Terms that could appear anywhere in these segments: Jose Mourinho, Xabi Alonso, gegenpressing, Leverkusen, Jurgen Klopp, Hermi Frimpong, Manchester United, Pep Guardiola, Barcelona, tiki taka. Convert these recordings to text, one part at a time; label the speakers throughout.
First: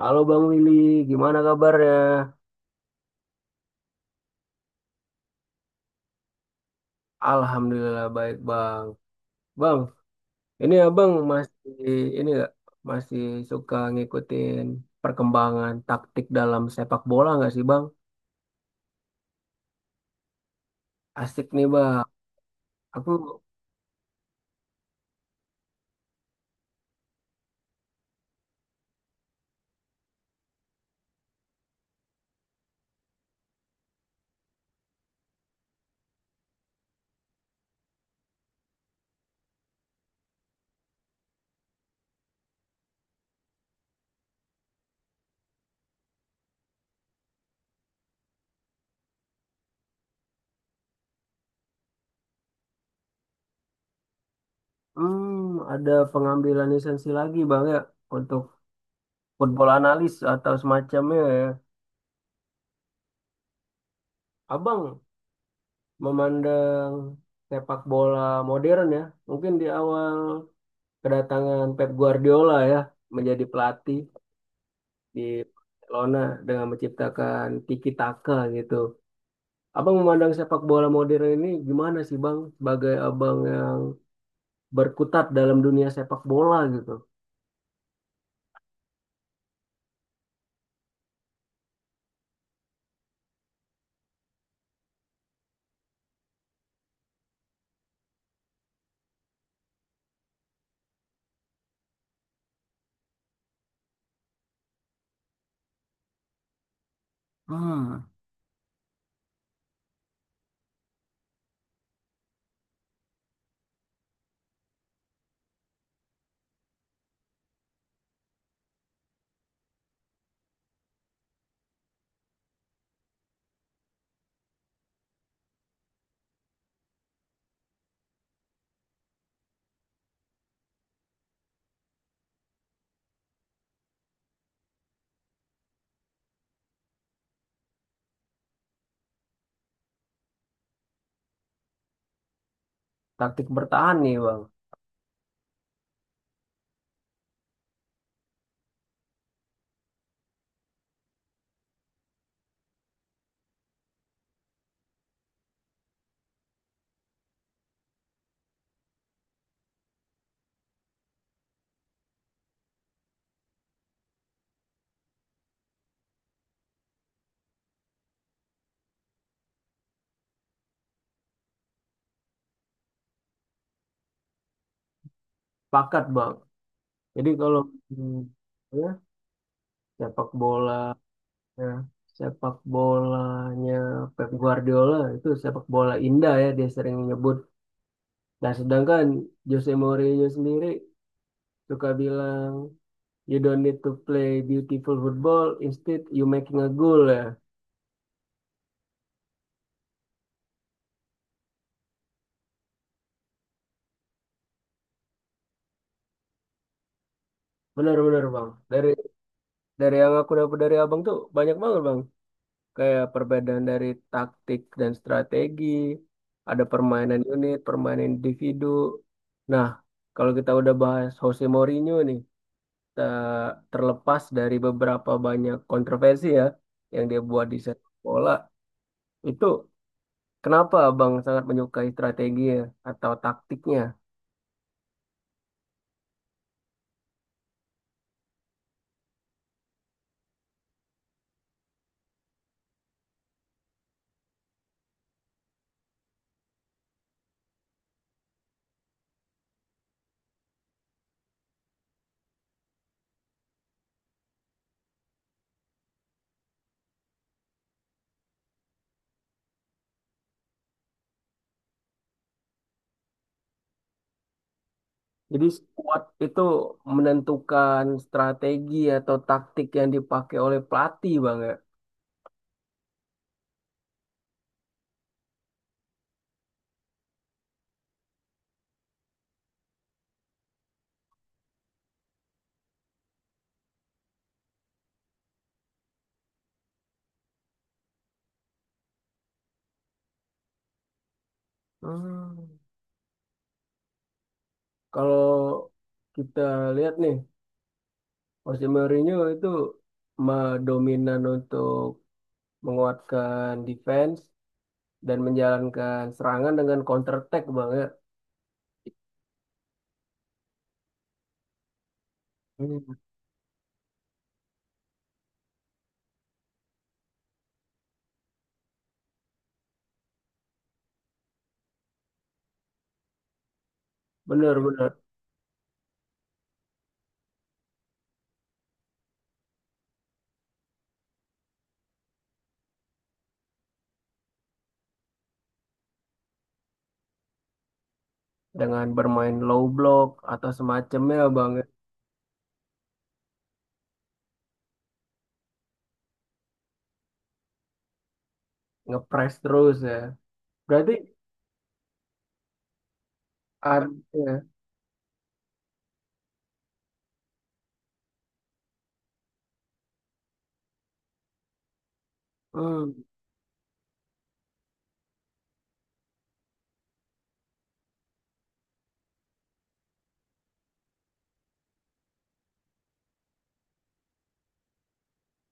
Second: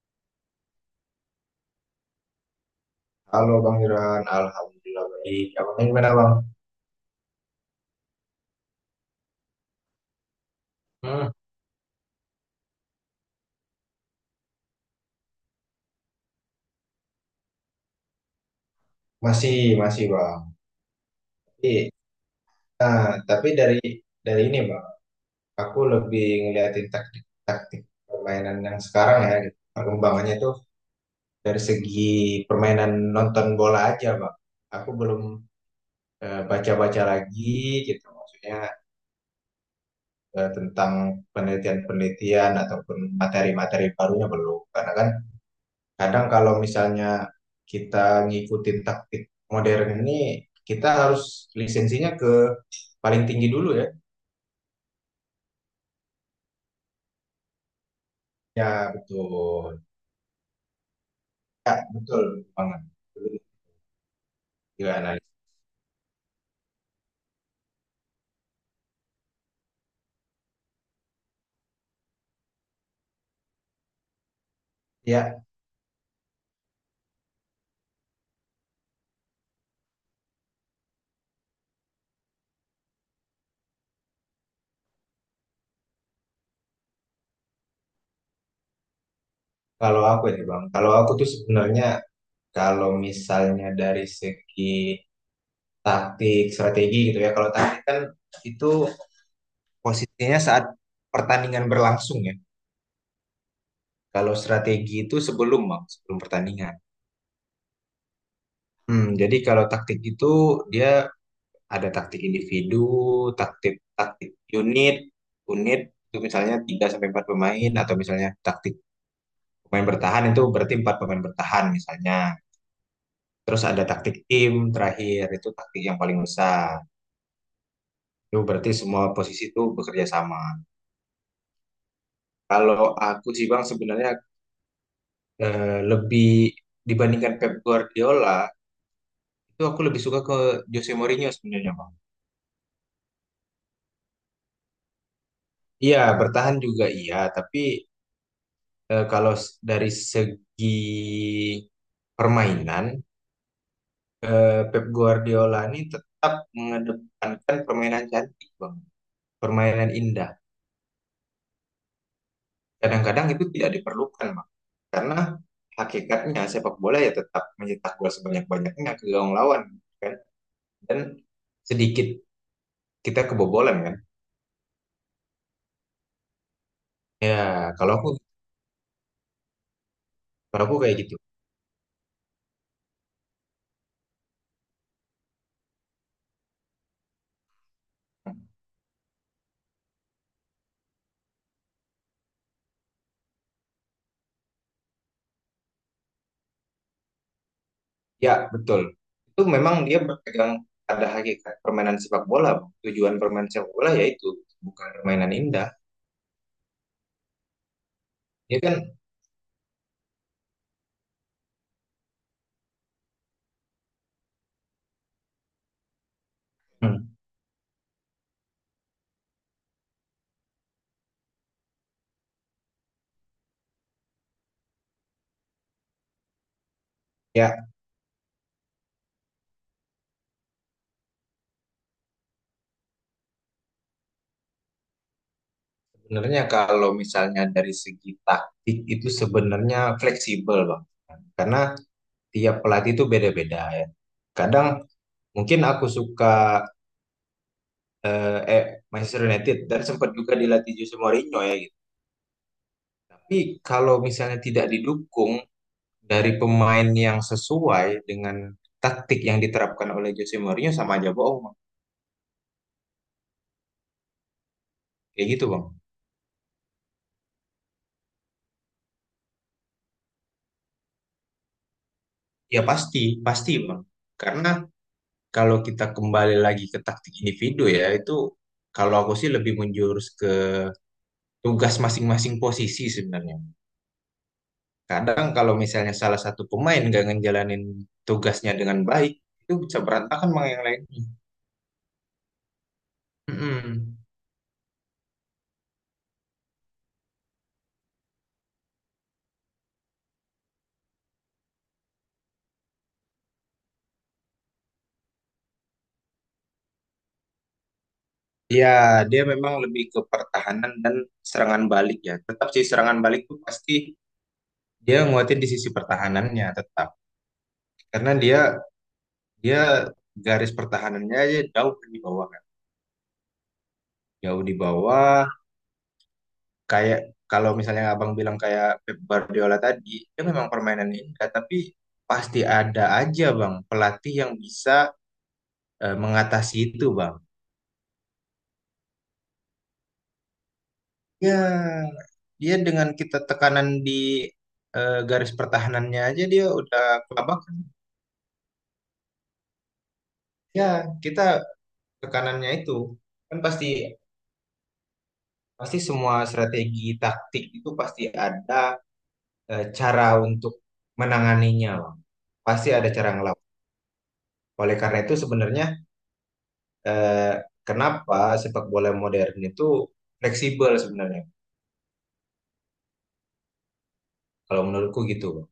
Speaker 1: Halo Bang Willy, gimana kabarnya?
Speaker 2: Halo Bang Iran, Alhamdulillah baik. Abangnya gimana Bang?
Speaker 1: Alhamdulillah baik Bang. Bang, ini Abang
Speaker 2: Hmm,
Speaker 1: masih ini nggak masih suka ngikutin perkembangan taktik dalam sepak bola nggak sih Bang?
Speaker 2: masih, masih Bang.
Speaker 1: Asik nih
Speaker 2: Tapi,
Speaker 1: Bang. Aku
Speaker 2: nah, tapi dari ini Bang, aku lebih ngeliatin taktik-taktik permainan yang sekarang ya, gitu. Perkembangannya tuh dari segi permainan nonton bola aja Bang. Aku belum baca-baca lagi gitu, maksudnya tentang penelitian-penelitian ataupun materi-materi barunya belum. Karena kan kadang kalau misalnya kita ngikutin taktik modern ini, kita harus lisensinya ke paling tinggi dulu ya.
Speaker 1: hmm, ada pengambilan lisensi lagi Bang ya untuk
Speaker 2: Ya,
Speaker 1: football
Speaker 2: betul.
Speaker 1: analis atau semacamnya ya.
Speaker 2: Ya, betul banget. Gila,
Speaker 1: Abang
Speaker 2: analis.
Speaker 1: memandang sepak bola modern ya, mungkin di awal kedatangan Pep Guardiola ya menjadi pelatih. Di
Speaker 2: Ya,
Speaker 1: Barcelona dengan menciptakan tiki taka gitu. Abang memandang sepak bola modern ini gimana sih Bang sebagai abang yang berkutat dalam dunia sepak bola gitu.
Speaker 2: kalau aku ya Bang, kalau aku tuh sebenarnya kalau misalnya dari segi taktik, strategi gitu ya, kalau taktik kan itu posisinya saat pertandingan berlangsung ya. Kalau strategi itu sebelum Bang, sebelum pertandingan.
Speaker 1: Hmm.
Speaker 2: Hmm, jadi kalau taktik itu dia ada taktik individu, taktik taktik unit. Unit itu misalnya 3 sampai 4 pemain, atau misalnya taktik pemain bertahan, itu berarti 4 pemain bertahan misalnya. Terus ada taktik tim, terakhir itu taktik yang paling besar. Itu berarti semua posisi itu bekerja sama. Kalau aku sih Bang sebenarnya lebih dibandingkan Pep Guardiola, itu aku lebih suka ke Jose Mourinho sebenarnya Bang.
Speaker 1: Taktik bertahan nih Bang.
Speaker 2: Iya, bertahan juga iya, tapi dari segi permainan, Pep Guardiola ini tetap mengedepankan permainan cantik, Bang. Permainan indah. Kadang-kadang itu tidak diperlukan, Bang. Karena hakikatnya sepak bola ya tetap mencetak gol sebanyak-banyaknya ke gawang lawan, kan? Dan sedikit kita kebobolan, kan?
Speaker 1: Pakat Bang. Jadi
Speaker 2: Ya,
Speaker 1: kalau
Speaker 2: kalau aku
Speaker 1: hmm, ya, sepak
Speaker 2: kalau
Speaker 1: bola
Speaker 2: aku kayak gitu.
Speaker 1: ya, sepak bolanya Pep Guardiola itu sepak bola indah ya dia sering menyebut. Nah sedangkan Jose Mourinho sendiri suka bilang, "You don't need to play beautiful football, instead you making a goal" ya.
Speaker 2: Ya, betul. Itu memang dia berpegang pada hakikat permainan sepak bola, Bang. Tujuan permainan sepak bola yaitu bukan permainan indah.
Speaker 1: Benar-benar bang.
Speaker 2: Ya
Speaker 1: Dari
Speaker 2: kan,
Speaker 1: dari yang aku dapat dari abang tuh banyak banget bang. Kayak perbedaan dari taktik dan strategi, ada
Speaker 2: hmm,
Speaker 1: permainan unit, permainan individu. Nah, kalau kita udah bahas Jose Mourinho nih, terlepas dari beberapa banyak kontroversi ya yang dia buat di
Speaker 2: ya
Speaker 1: sepak bola, itu kenapa abang sangat menyukai strateginya atau taktiknya?
Speaker 2: sebenarnya kalau misalnya dari segi taktik itu sebenarnya fleksibel, Bang. Karena tiap pelatih itu beda-beda ya. Kadang mungkin aku suka eh, eh, Manchester United dan sempat juga dilatih Jose Mourinho ya gitu. Tapi kalau misalnya tidak didukung dari pemain yang sesuai dengan taktik yang diterapkan oleh Jose Mourinho, sama aja bohong, Bang. Kayak gitu,
Speaker 1: Jadi
Speaker 2: Bang.
Speaker 1: squad itu menentukan strategi atau taktik yang dipakai oleh pelatih bang ya.
Speaker 2: Ya pasti, pasti, Bang. Karena kalau kita kembali lagi ke taktik individu ya, itu kalau aku sih lebih menjurus ke tugas masing-masing posisi sebenarnya. Kadang kalau misalnya salah satu pemain nggak ngejalanin tugasnya dengan baik, itu bisa berantakan Bang yang lainnya.
Speaker 1: Hmm.
Speaker 2: Mm-mm.
Speaker 1: Kalau kita lihat nih, Jose Mourinho itu dominan untuk menguatkan defense dan menjalankan serangan dengan counter attack bang ya.
Speaker 2: Ya, dia memang lebih ke pertahanan dan serangan balik ya. Tetap sih
Speaker 1: Hmm.
Speaker 2: serangan balik itu pasti, dia nguatin di sisi pertahanannya tetap, karena dia dia garis pertahanannya aja jauh di bawah kan, jauh di
Speaker 1: Bener-bener
Speaker 2: bawah. Kayak kalau misalnya abang bilang kayak Pep Guardiola tadi, dia memang permainan indah tapi pasti ada aja bang pelatih yang bisa mengatasi itu bang
Speaker 1: dengan bermain low block atau semacamnya bang ya.
Speaker 2: ya. Dia, dengan kita tekanan di garis pertahanannya aja, dia udah kelabakan.
Speaker 1: Ngepres terus ya.
Speaker 2: Ya,
Speaker 1: Berarti
Speaker 2: kita tekanannya itu kan pasti.
Speaker 1: artinya
Speaker 2: Pasti semua strategi taktik itu pasti ada cara untuk menanganinya, Bang. Pasti ada
Speaker 1: hmm,
Speaker 2: cara ngelawan. Oleh karena itu sebenarnya eh, kenapa sepak bola modern itu fleksibel sebenarnya. Kalau menurutku gitu, Bang.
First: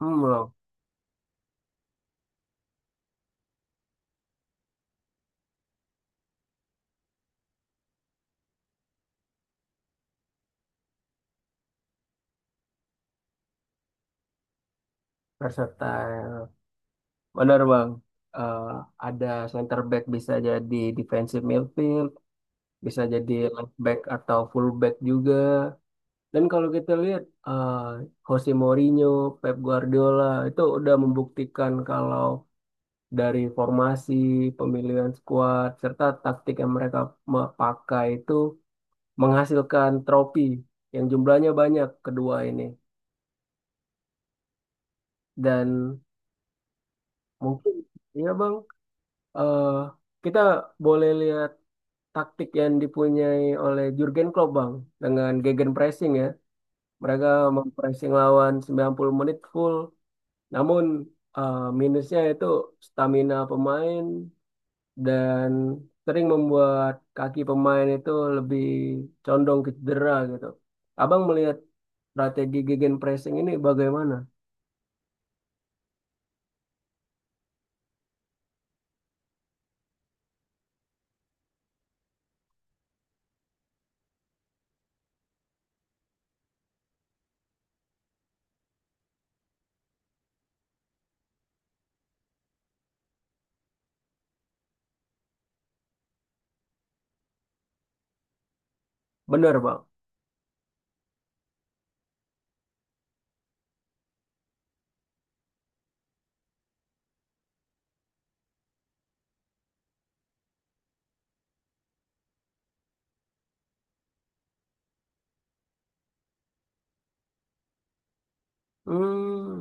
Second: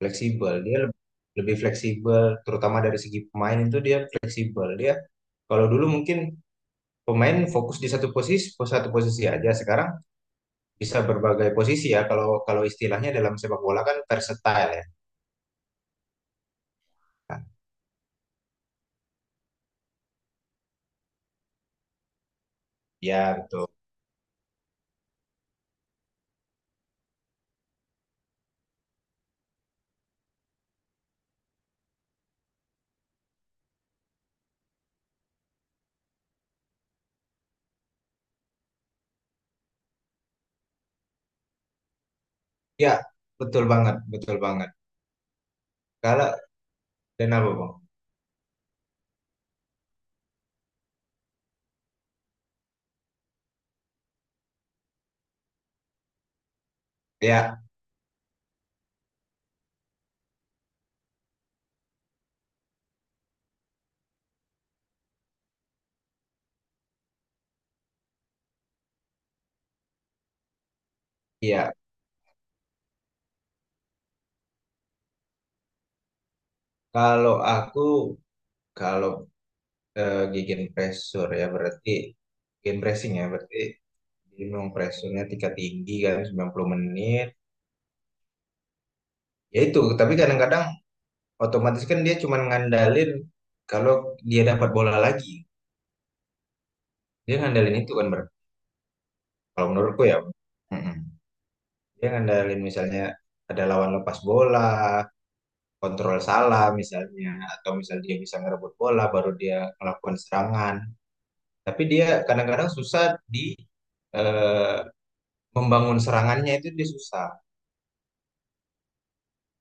Speaker 1: hmm loh,
Speaker 2: Fleksibel. Dia lebih, fleksibel, terutama dari segi pemain itu dia fleksibel. Dia kalau dulu mungkin pemain fokus di satu posisi aja. Sekarang bisa berbagai posisi ya. Kalau kalau istilahnya dalam sepak bola kan versatile ya.
Speaker 1: versatile. Benar bang, Eh, ada center back bisa jadi defensive midfield, bisa jadi
Speaker 2: Ya, betul.
Speaker 1: left back atau full back juga. Dan kalau kita lihat Jose Mourinho, Pep Guardiola itu udah membuktikan kalau dari formasi, pemilihan skuad, serta taktik yang mereka pakai itu menghasilkan trofi yang jumlahnya banyak kedua ini.
Speaker 2: Ya, betul banget, betul banget.
Speaker 1: Dan
Speaker 2: Kalau dan apa, Bang?
Speaker 1: mungkin ya bang, eh kita boleh lihat taktik yang dipunyai oleh Jurgen Klopp Bang dengan gegenpressing ya. Mereka
Speaker 2: Ya,
Speaker 1: mempressing lawan 90 menit full. Namun minusnya itu stamina pemain dan sering membuat kaki pemain itu lebih condong ke cedera gitu. Abang melihat
Speaker 2: ya.
Speaker 1: strategi gegenpressing ini bagaimana?
Speaker 2: Kalau aku kalau eh, gigi pressure ya berarti gigi pressing ya berarti minimum pressure-nya tingkat tinggi kan 90 menit. Ya itu, tapi kadang-kadang otomatis kan dia cuma ngandalin kalau dia dapat bola lagi. Dia ngandalin itu kan, Ber.
Speaker 1: Benar
Speaker 2: Kalau
Speaker 1: Bang.
Speaker 2: menurutku ya. Mm-mm. Dia ngandalin misalnya ada lawan lepas bola, kontrol salah misalnya, atau misal dia bisa ngerebut bola baru dia melakukan serangan, tapi dia kadang-kadang susah di eh, membangun serangannya, itu dia susah.
Speaker 1: Hmm,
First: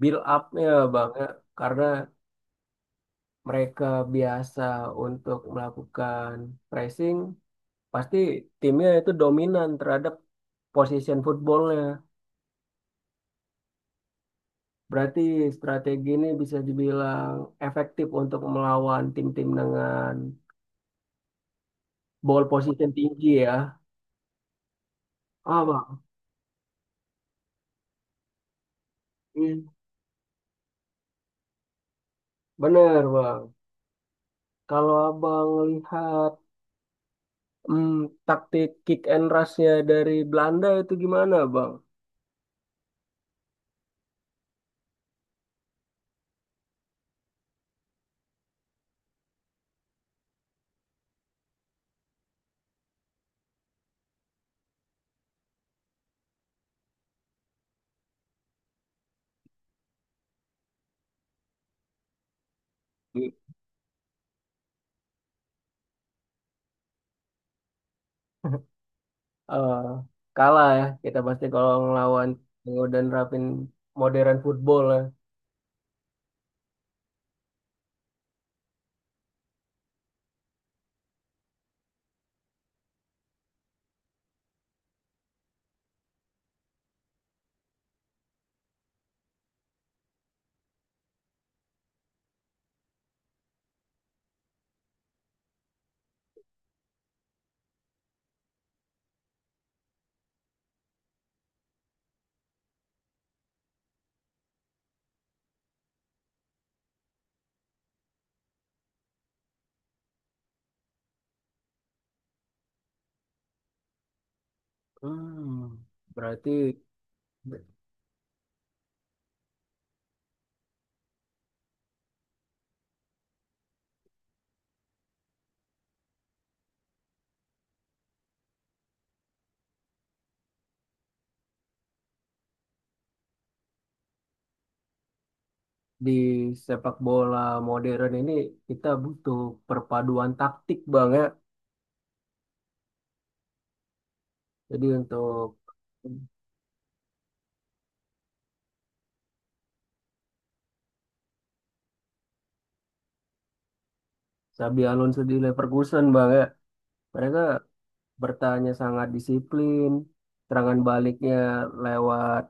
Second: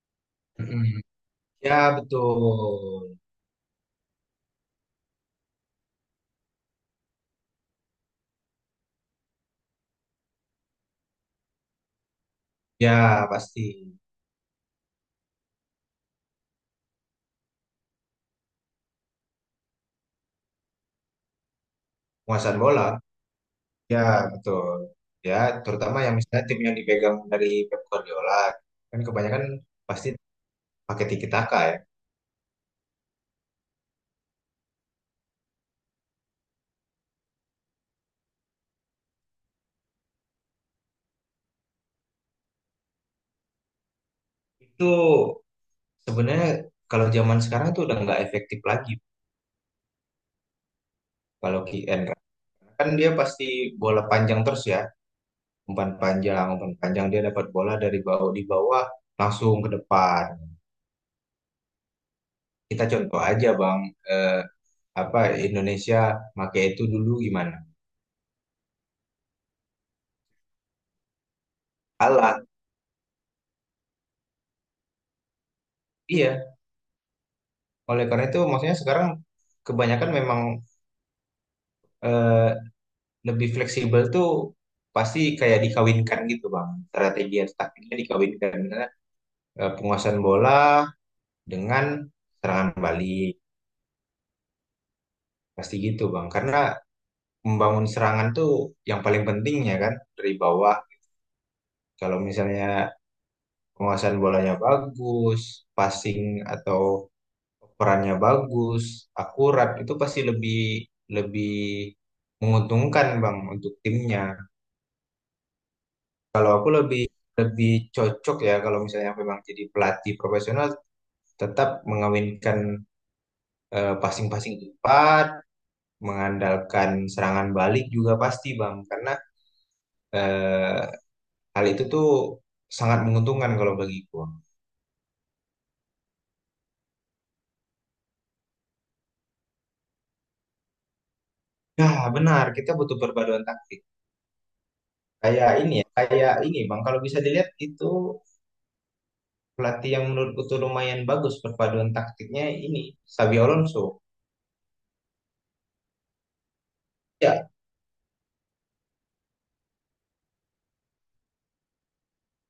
Speaker 1: build up-nya
Speaker 2: Mm.
Speaker 1: Bang ya.
Speaker 2: Ya,
Speaker 1: Karena
Speaker 2: betul.
Speaker 1: mereka biasa untuk melakukan pressing, pasti timnya itu dominan terhadap position footballnya.
Speaker 2: Ya, pasti.
Speaker 1: Berarti strategi ini bisa dibilang efektif untuk melawan tim-tim dengan ball
Speaker 2: Penguasaan
Speaker 1: position
Speaker 2: bola.
Speaker 1: tinggi ya.
Speaker 2: Ya, betul. Ya,
Speaker 1: Ah,
Speaker 2: terutama
Speaker 1: Bang.
Speaker 2: yang misalnya tim yang dipegang dari Pep Guardiola kan kebanyakan
Speaker 1: Hmm.
Speaker 2: pasti pakai tiki taka ya.
Speaker 1: Bener, Bang. Kalau Abang lihat hmm, taktik kick and rush-nya dari Belanda itu gimana, Bang?
Speaker 2: Itu sebenarnya kalau zaman sekarang tuh udah nggak efektif lagi. Kalau QN kan dia pasti bola panjang terus ya, umpan panjang umpan panjang, dia dapat bola dari bawah, di bawah langsung ke depan. Kita contoh aja bang, eh, apa Indonesia pakai itu dulu gimana.
Speaker 1: Hmm. eh, kalah ya kita pasti kalau ngelawan
Speaker 2: Alat.
Speaker 1: dan nerapin modern football ya.
Speaker 2: Iya, oleh karena itu maksudnya sekarang kebanyakan memang eh, lebih fleksibel tuh, pasti kayak dikawinkan gitu bang, strategi dan taktiknya dikawinkan. Misalnya, penguasaan bola dengan serangan balik, pasti gitu bang, karena membangun serangan tuh yang paling penting ya kan, dari bawah. Kalau misalnya penguasaan bolanya bagus, passing atau perannya bagus, akurat, itu pasti lebih, lebih menguntungkan Bang untuk timnya.
Speaker 1: Hmm, berarti
Speaker 2: Kalau aku lebih lebih cocok ya kalau misalnya memang jadi pelatih profesional, tetap mengawinkan passing-passing cepat, mengandalkan serangan balik juga pasti Bang, karena eh, Hal itu tuh sangat menguntungkan kalau bagiku.
Speaker 1: di sepak bola modern ini kita butuh perpaduan taktik bang ya.
Speaker 2: Ya, benar, kita butuh perpaduan taktik.
Speaker 1: Jadi
Speaker 2: Kayak
Speaker 1: untuk
Speaker 2: ini ya, kayak ini Bang, kalau bisa dilihat itu pelatih yang menurutku tuh lumayan bagus perpaduan taktiknya ini, Xabi Alonso.
Speaker 1: Xabi Alonso di Leverkusen bang ya, mereka
Speaker 2: Ya,
Speaker 1: bertanya sangat disiplin. Serangan baliknya lewat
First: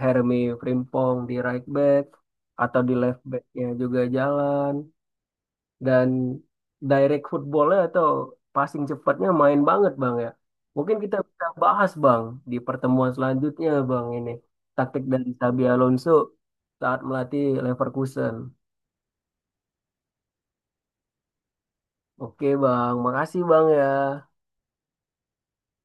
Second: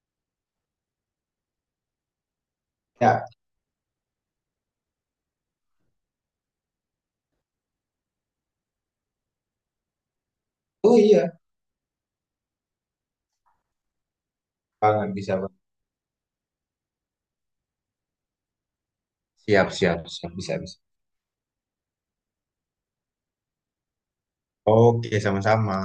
Speaker 1: Hermi Frimpong di right back atau di left
Speaker 2: ya.
Speaker 1: backnya juga jalan. Dan direct footballnya atau passing cepatnya main banget bang ya. Mungkin
Speaker 2: Oh
Speaker 1: kita
Speaker 2: iya,
Speaker 1: bisa bahas bang di pertemuan selanjutnya bang ini taktik
Speaker 2: banget
Speaker 1: dari
Speaker 2: bisa Bang.
Speaker 1: Xabi Alonso saat melatih Leverkusen.
Speaker 2: Siap, siap, siap, bisa, bisa.
Speaker 1: Oke bang, makasih bang ya.
Speaker 2: Oke, sama-sama.